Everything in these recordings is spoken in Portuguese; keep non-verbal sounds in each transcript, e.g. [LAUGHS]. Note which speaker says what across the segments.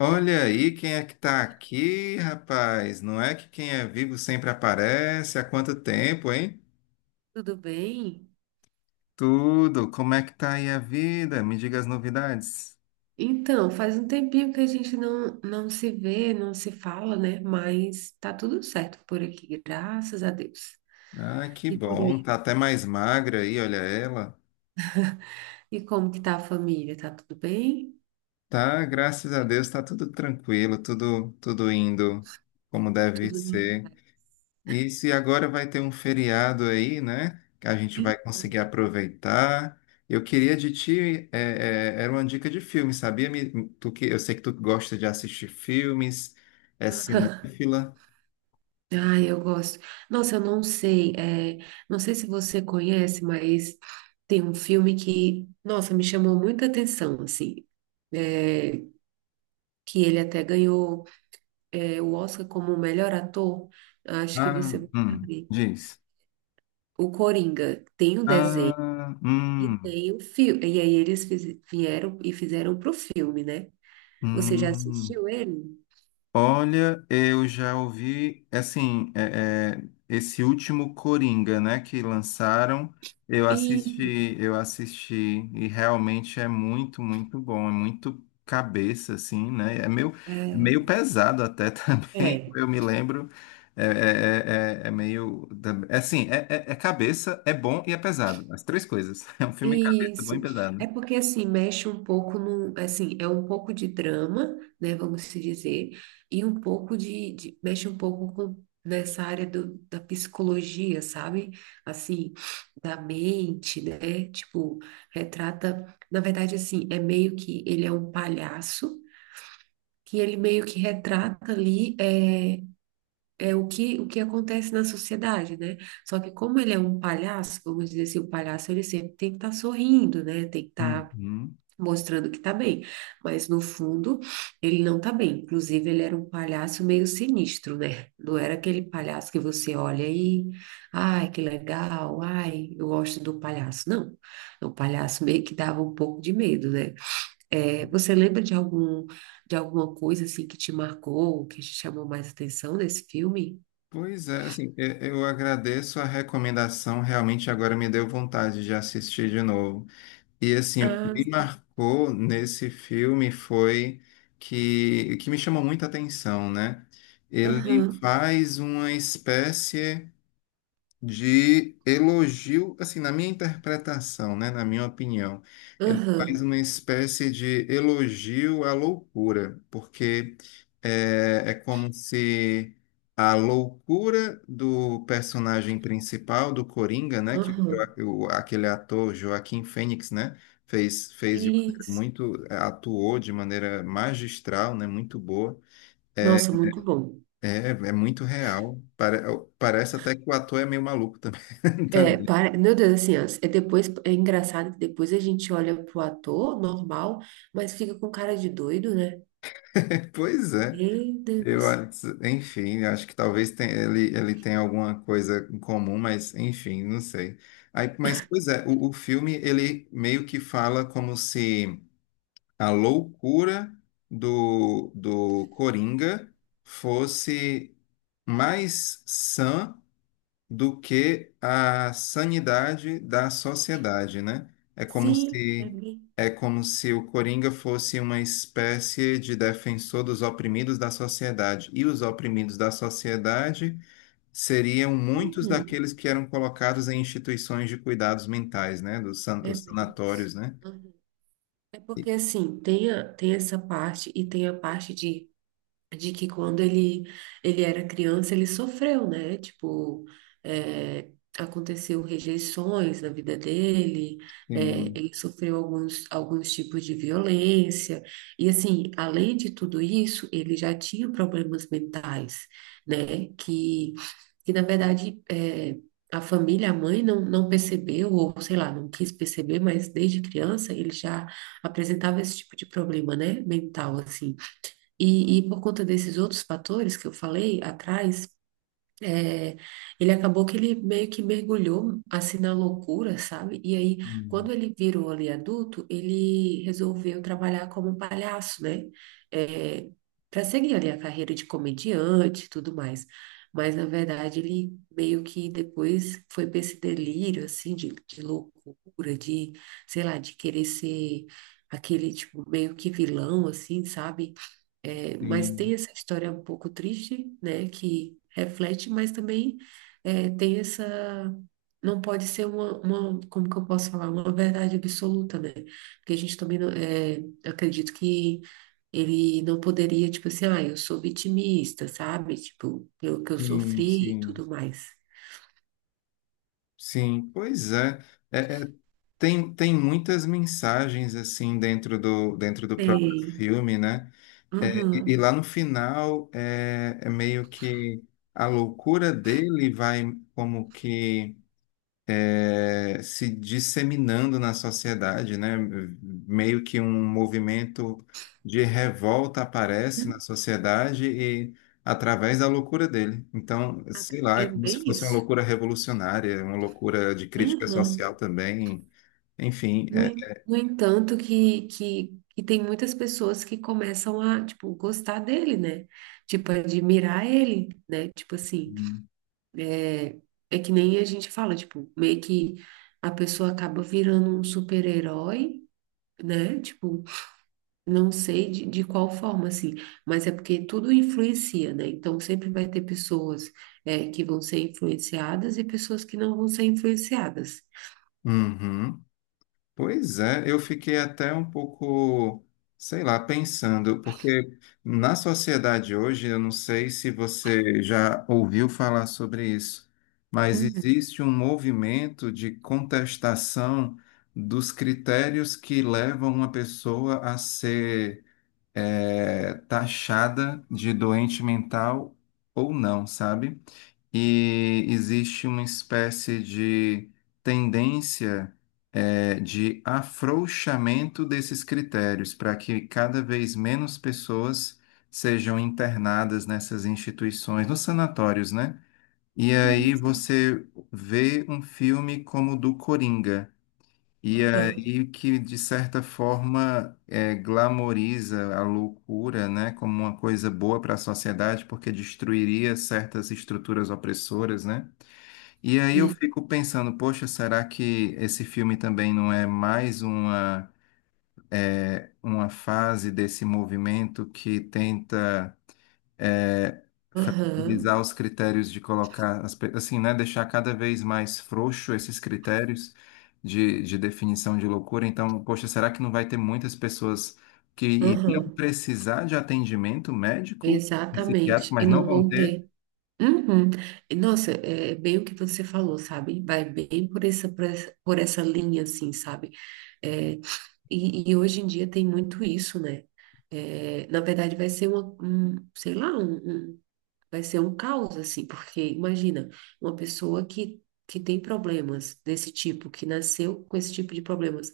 Speaker 1: Olha aí quem é que tá aqui, rapaz. Não é que quem é vivo sempre aparece? Há quanto tempo, hein?
Speaker 2: Tudo bem?
Speaker 1: Tudo. Como é que tá aí a vida? Me diga as novidades.
Speaker 2: Então, faz um tempinho que a gente não se vê, não se fala, né? Mas tá tudo certo por aqui, graças a Deus.
Speaker 1: Ah, que
Speaker 2: E por
Speaker 1: bom.
Speaker 2: aí?
Speaker 1: Tá até mais magra aí, olha ela.
Speaker 2: E como que tá a família? Tá tudo bem?
Speaker 1: Tá, graças a Deus, tá tudo tranquilo, tudo indo como deve
Speaker 2: Tudo na
Speaker 1: ser.
Speaker 2: paz?
Speaker 1: E se agora vai ter um feriado aí, né? Que a gente
Speaker 2: Sim?
Speaker 1: vai conseguir aproveitar. Eu queria de ti, era uma dica de filme, sabia? Tu que, eu sei que tu gosta de assistir filmes, é
Speaker 2: [LAUGHS]
Speaker 1: cinéfila.
Speaker 2: Ah, ai, eu gosto. Nossa, eu não sei, não sei se você conhece, mas tem um filme que, nossa, me chamou muita atenção, assim, é, que ele até ganhou, é, o Oscar como melhor ator. Acho que você
Speaker 1: Ah,
Speaker 2: vai saber.
Speaker 1: diz.
Speaker 2: O Coringa tem o desenho
Speaker 1: Ah,
Speaker 2: e tem o filme. E aí eles vieram e fizeram pro filme, né? Você já
Speaker 1: hum.
Speaker 2: assistiu ele?
Speaker 1: Olha, eu já ouvi, é assim, esse último Coringa, né, que lançaram,
Speaker 2: E
Speaker 1: eu assisti e realmente é muito, muito bom, é muito cabeça, assim, né, é
Speaker 2: é,
Speaker 1: meio pesado até [LAUGHS] também,
Speaker 2: é.
Speaker 1: eu me lembro, é, é, é, é é meio, é assim, é cabeça, é bom e é pesado, as três coisas, [LAUGHS] é um filme cabeça, bom e
Speaker 2: Isso. É
Speaker 1: pesado.
Speaker 2: porque assim mexe um pouco no, assim, é um pouco de drama, né, vamos se dizer, e um pouco mexe um pouco com nessa área do, da psicologia, sabe? Assim, da mente, né? Tipo, retrata, na verdade assim, é meio que ele é um palhaço que ele meio que retrata ali é o que acontece na sociedade, né? Só que como ele é um palhaço, vamos dizer assim, o palhaço ele sempre tem que estar sorrindo, né? Tem que estar
Speaker 1: Uhum.
Speaker 2: mostrando que tá bem, mas no fundo ele não tá bem. Inclusive ele era um palhaço meio sinistro, né? Não era aquele palhaço que você olha e, ai, que legal, ai, eu gosto do palhaço. Não, o palhaço meio que dava um pouco de medo, né? É, você lembra de algum, de alguma coisa assim que te marcou, que te chamou mais atenção nesse filme?
Speaker 1: Pois é, assim, eu agradeço a recomendação, realmente agora me deu vontade de assistir de novo. E assim, o que
Speaker 2: Ah,
Speaker 1: me marcou nesse filme foi que me chamou muita atenção, né? Ele
Speaker 2: aham,
Speaker 1: faz uma espécie de elogio, assim, na minha interpretação, né, na minha opinião, ele faz
Speaker 2: aham,
Speaker 1: uma espécie de elogio à loucura, porque é como se a loucura do personagem principal, do Coringa, né, que o,
Speaker 2: aham.
Speaker 1: Joa- o- aquele ator Joaquim Fênix, né, fez de maneira
Speaker 2: Isso.
Speaker 1: muito, atuou de maneira magistral, né, muito boa eh,
Speaker 2: Nossa, muito bom.
Speaker 1: é muito real. Parece até que o ator é meio maluco também. [LAUGHS]
Speaker 2: É,
Speaker 1: Também.
Speaker 2: para... Meu Deus, assim, ó, é depois é engraçado que depois a gente olha pro ator normal, mas fica com cara de doido, né?
Speaker 1: [LAUGHS] Pois é.
Speaker 2: Meu Deus.
Speaker 1: Enfim, acho que talvez ele tenha alguma coisa em comum, mas enfim, não sei. Aí, mas, pois é, o filme, ele meio que fala como se a loucura do Coringa fosse mais sã do que a sanidade da sociedade, né? É como
Speaker 2: Sim, é
Speaker 1: se
Speaker 2: bem.
Speaker 1: é como se o Coringa fosse uma espécie de defensor dos oprimidos da sociedade, e os oprimidos da sociedade seriam muitos
Speaker 2: Uhum,
Speaker 1: daqueles que eram colocados em instituições de cuidados mentais, né?
Speaker 2: é
Speaker 1: Os
Speaker 2: bem isso.
Speaker 1: sanatórios, né?
Speaker 2: Uhum. É
Speaker 1: E-
Speaker 2: porque assim, tem essa parte e tem a parte de que quando ele era criança, ele sofreu, né? Tipo, é, aconteceu rejeições na vida dele, é,
Speaker 1: Sim,
Speaker 2: ele sofreu alguns, alguns tipos de violência, e assim, além de tudo isso, ele já tinha problemas mentais, né? Que na verdade, é, a família, a mãe não percebeu, ou sei lá, não quis perceber, mas desde criança ele já apresentava esse tipo de problema, né? Mental, assim. E por conta desses outros fatores que eu falei atrás, é, ele acabou que ele meio que mergulhou assim na loucura, sabe? E aí,
Speaker 1: sim,
Speaker 2: quando ele virou ali adulto, ele resolveu trabalhar como um palhaço, né? É, para seguir ali a carreira de comediante e tudo mais. Mas, na verdade, ele meio que depois foi para esse delírio, assim, de loucura, de, sei lá, de querer ser aquele, tipo, meio que vilão, assim, sabe? É, mas
Speaker 1: sim,
Speaker 2: tem essa história um pouco triste, né, que reflete, mas também é, tem essa. Não pode ser uma, como que eu posso falar, uma verdade absoluta, né? Porque a gente também não, é, eu acredito que ele não poderia, tipo assim, ah, eu sou vitimista, sabe? Tipo, pelo que eu
Speaker 1: sim,
Speaker 2: sofri e
Speaker 1: sim.
Speaker 2: tudo mais.
Speaker 1: Sim, pois é. É, é Tem, tem muitas mensagens assim dentro do próprio
Speaker 2: Sei.
Speaker 1: filme, né? É, e
Speaker 2: Aham.
Speaker 1: lá no final é meio que a loucura dele vai como que é, se disseminando na sociedade, né? Meio que um movimento de revolta aparece na
Speaker 2: Hum,
Speaker 1: sociedade e através da loucura dele. Então, sei lá, é
Speaker 2: é
Speaker 1: como se
Speaker 2: bem
Speaker 1: fosse uma
Speaker 2: isso.
Speaker 1: loucura revolucionária, uma loucura de crítica social
Speaker 2: Aham.
Speaker 1: também. Enfim,
Speaker 2: No, no entanto, que tem muitas pessoas que começam a, tipo, gostar dele, né? Tipo, admirar ele, né? Tipo assim,
Speaker 1: uhum.
Speaker 2: é é que nem a gente fala, tipo, meio que a pessoa acaba virando um super-herói, né? Tipo, não sei de qual forma, assim, mas é porque tudo influencia, né? Então sempre vai ter pessoas, é, que vão ser influenciadas e pessoas que não vão ser influenciadas.
Speaker 1: Uhum. Pois é, eu fiquei até um pouco, sei lá, pensando, porque na sociedade hoje, eu não sei se você já ouviu falar sobre isso, mas
Speaker 2: Uhum.
Speaker 1: existe um movimento de contestação dos critérios que levam uma pessoa a ser, taxada de doente mental ou não, sabe? E existe uma espécie de tendência de afrouxamento desses critérios para que cada vez menos pessoas sejam internadas nessas instituições, nos sanatórios, né? E
Speaker 2: Sim,
Speaker 1: aí
Speaker 2: sim.
Speaker 1: você vê um filme como o do Coringa. E
Speaker 2: Aham.
Speaker 1: aí que, de certa forma, é, glamoriza a loucura, né, como uma coisa boa para a sociedade, porque destruiria certas estruturas opressoras, né? E aí eu
Speaker 2: E-
Speaker 1: fico pensando, poxa, será que esse filme também não é mais uma, é, uma fase desse movimento que tenta é,
Speaker 2: aham.
Speaker 1: fragilizar os critérios de colocar, assim, né, deixar cada vez mais frouxo esses critérios de definição de loucura. Então, poxa, será que não vai ter muitas pessoas que iriam
Speaker 2: Aham,
Speaker 1: precisar de atendimento médico e psiquiátrico,
Speaker 2: exatamente. E
Speaker 1: mas não
Speaker 2: não
Speaker 1: vão
Speaker 2: vão
Speaker 1: ter?
Speaker 2: ter. Uhum. E, nossa, é bem o que você falou, sabe? Vai bem por essa, por essa linha, assim, sabe? É, e hoje em dia tem muito isso, né? É, na verdade, vai ser uma, um, sei lá, um- vai ser um caos, assim, porque imagina, uma pessoa que tem problemas desse tipo, que nasceu com esse tipo de problemas,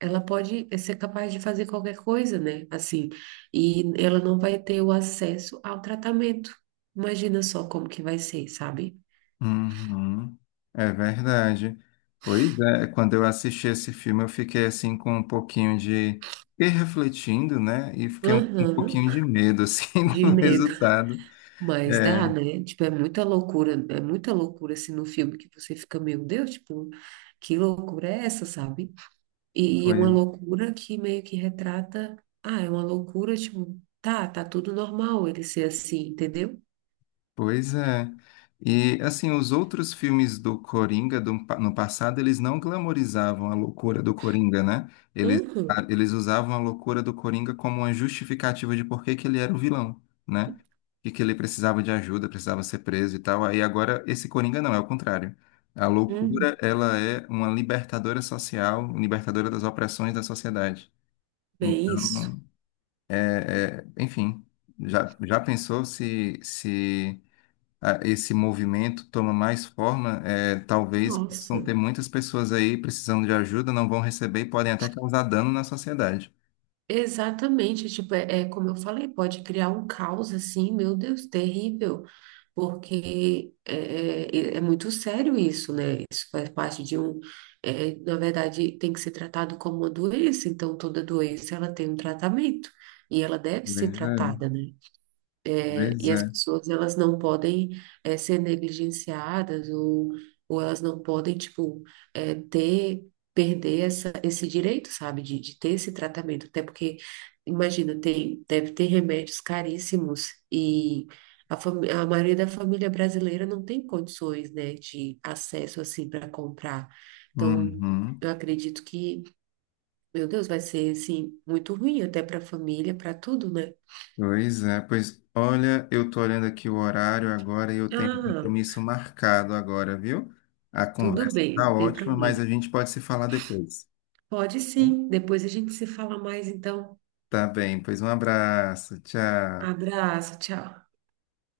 Speaker 2: ela pode eh, ser capaz de fazer qualquer coisa, né? Assim, e ela não vai ter o acesso ao tratamento. Imagina só como que vai ser, sabe?
Speaker 1: Uhum, é verdade. Pois é, quando eu assisti esse filme, eu fiquei assim com um pouquinho de. Fiquei refletindo, né? E fiquei um
Speaker 2: Aham,
Speaker 1: pouquinho de medo, assim, [LAUGHS]
Speaker 2: de
Speaker 1: do
Speaker 2: medo.
Speaker 1: resultado.
Speaker 2: Mas
Speaker 1: É,
Speaker 2: dá, né? Tipo, é muita loucura assim no filme que você fica, meu Deus, tipo, que loucura é essa, sabe? E é uma
Speaker 1: pois
Speaker 2: loucura que meio que retrata, ah, é uma loucura, tipo, tá, tá tudo normal ele ser assim, entendeu?
Speaker 1: Pois é. E assim, os outros filmes do Coringa no passado, eles não glamorizavam a loucura do Coringa, né? Eles,
Speaker 2: Uhum,
Speaker 1: eles usavam a loucura do Coringa como uma justificativa de por que que ele era o vilão, né? E que ele precisava de ajuda, precisava ser preso e tal. Aí agora esse Coringa não, é o contrário. A loucura,
Speaker 2: uhum,
Speaker 1: ela é uma libertadora social, libertadora das opressões da sociedade.
Speaker 2: bem isso.
Speaker 1: Então, enfim, já pensou se, se esse movimento toma mais forma, é, talvez
Speaker 2: Nossa.
Speaker 1: possam ter muitas pessoas aí precisando de ajuda, não vão receber e podem até causar dano na sociedade.
Speaker 2: Exatamente, tipo, é, é como eu falei, pode criar um caos assim, meu Deus, terrível, porque é muito sério isso, né? Isso faz parte de um, é, na verdade, tem que ser tratado como uma doença, então toda doença ela tem um tratamento e ela deve ser
Speaker 1: Pois é,
Speaker 2: tratada, né?
Speaker 1: pois
Speaker 2: E as
Speaker 1: é.
Speaker 2: pessoas, elas não podem eh, ser negligenciadas ou elas não podem, tipo, eh, ter, perder essa, esse direito, sabe, de ter esse tratamento. Até porque, imagina, tem, deve ter remédios caríssimos e a maioria da família brasileira não tem condições, né, de acesso, assim, para comprar. Então,
Speaker 1: Uhum.
Speaker 2: eu acredito que, meu Deus, vai ser, assim, muito ruim até para a família, para tudo, né?
Speaker 1: Pois é, pois olha, eu tô olhando aqui o horário agora e eu tenho um
Speaker 2: Ah,
Speaker 1: compromisso marcado agora, viu? A
Speaker 2: tudo
Speaker 1: conversa
Speaker 2: bem,
Speaker 1: tá
Speaker 2: não tem
Speaker 1: ótima, mas
Speaker 2: problema.
Speaker 1: a gente pode se falar depois.
Speaker 2: Pode
Speaker 1: Tá bom?
Speaker 2: sim. Depois a gente se fala mais, então.
Speaker 1: Tá bem, pois um abraço, tchau.
Speaker 2: Abraço, tchau.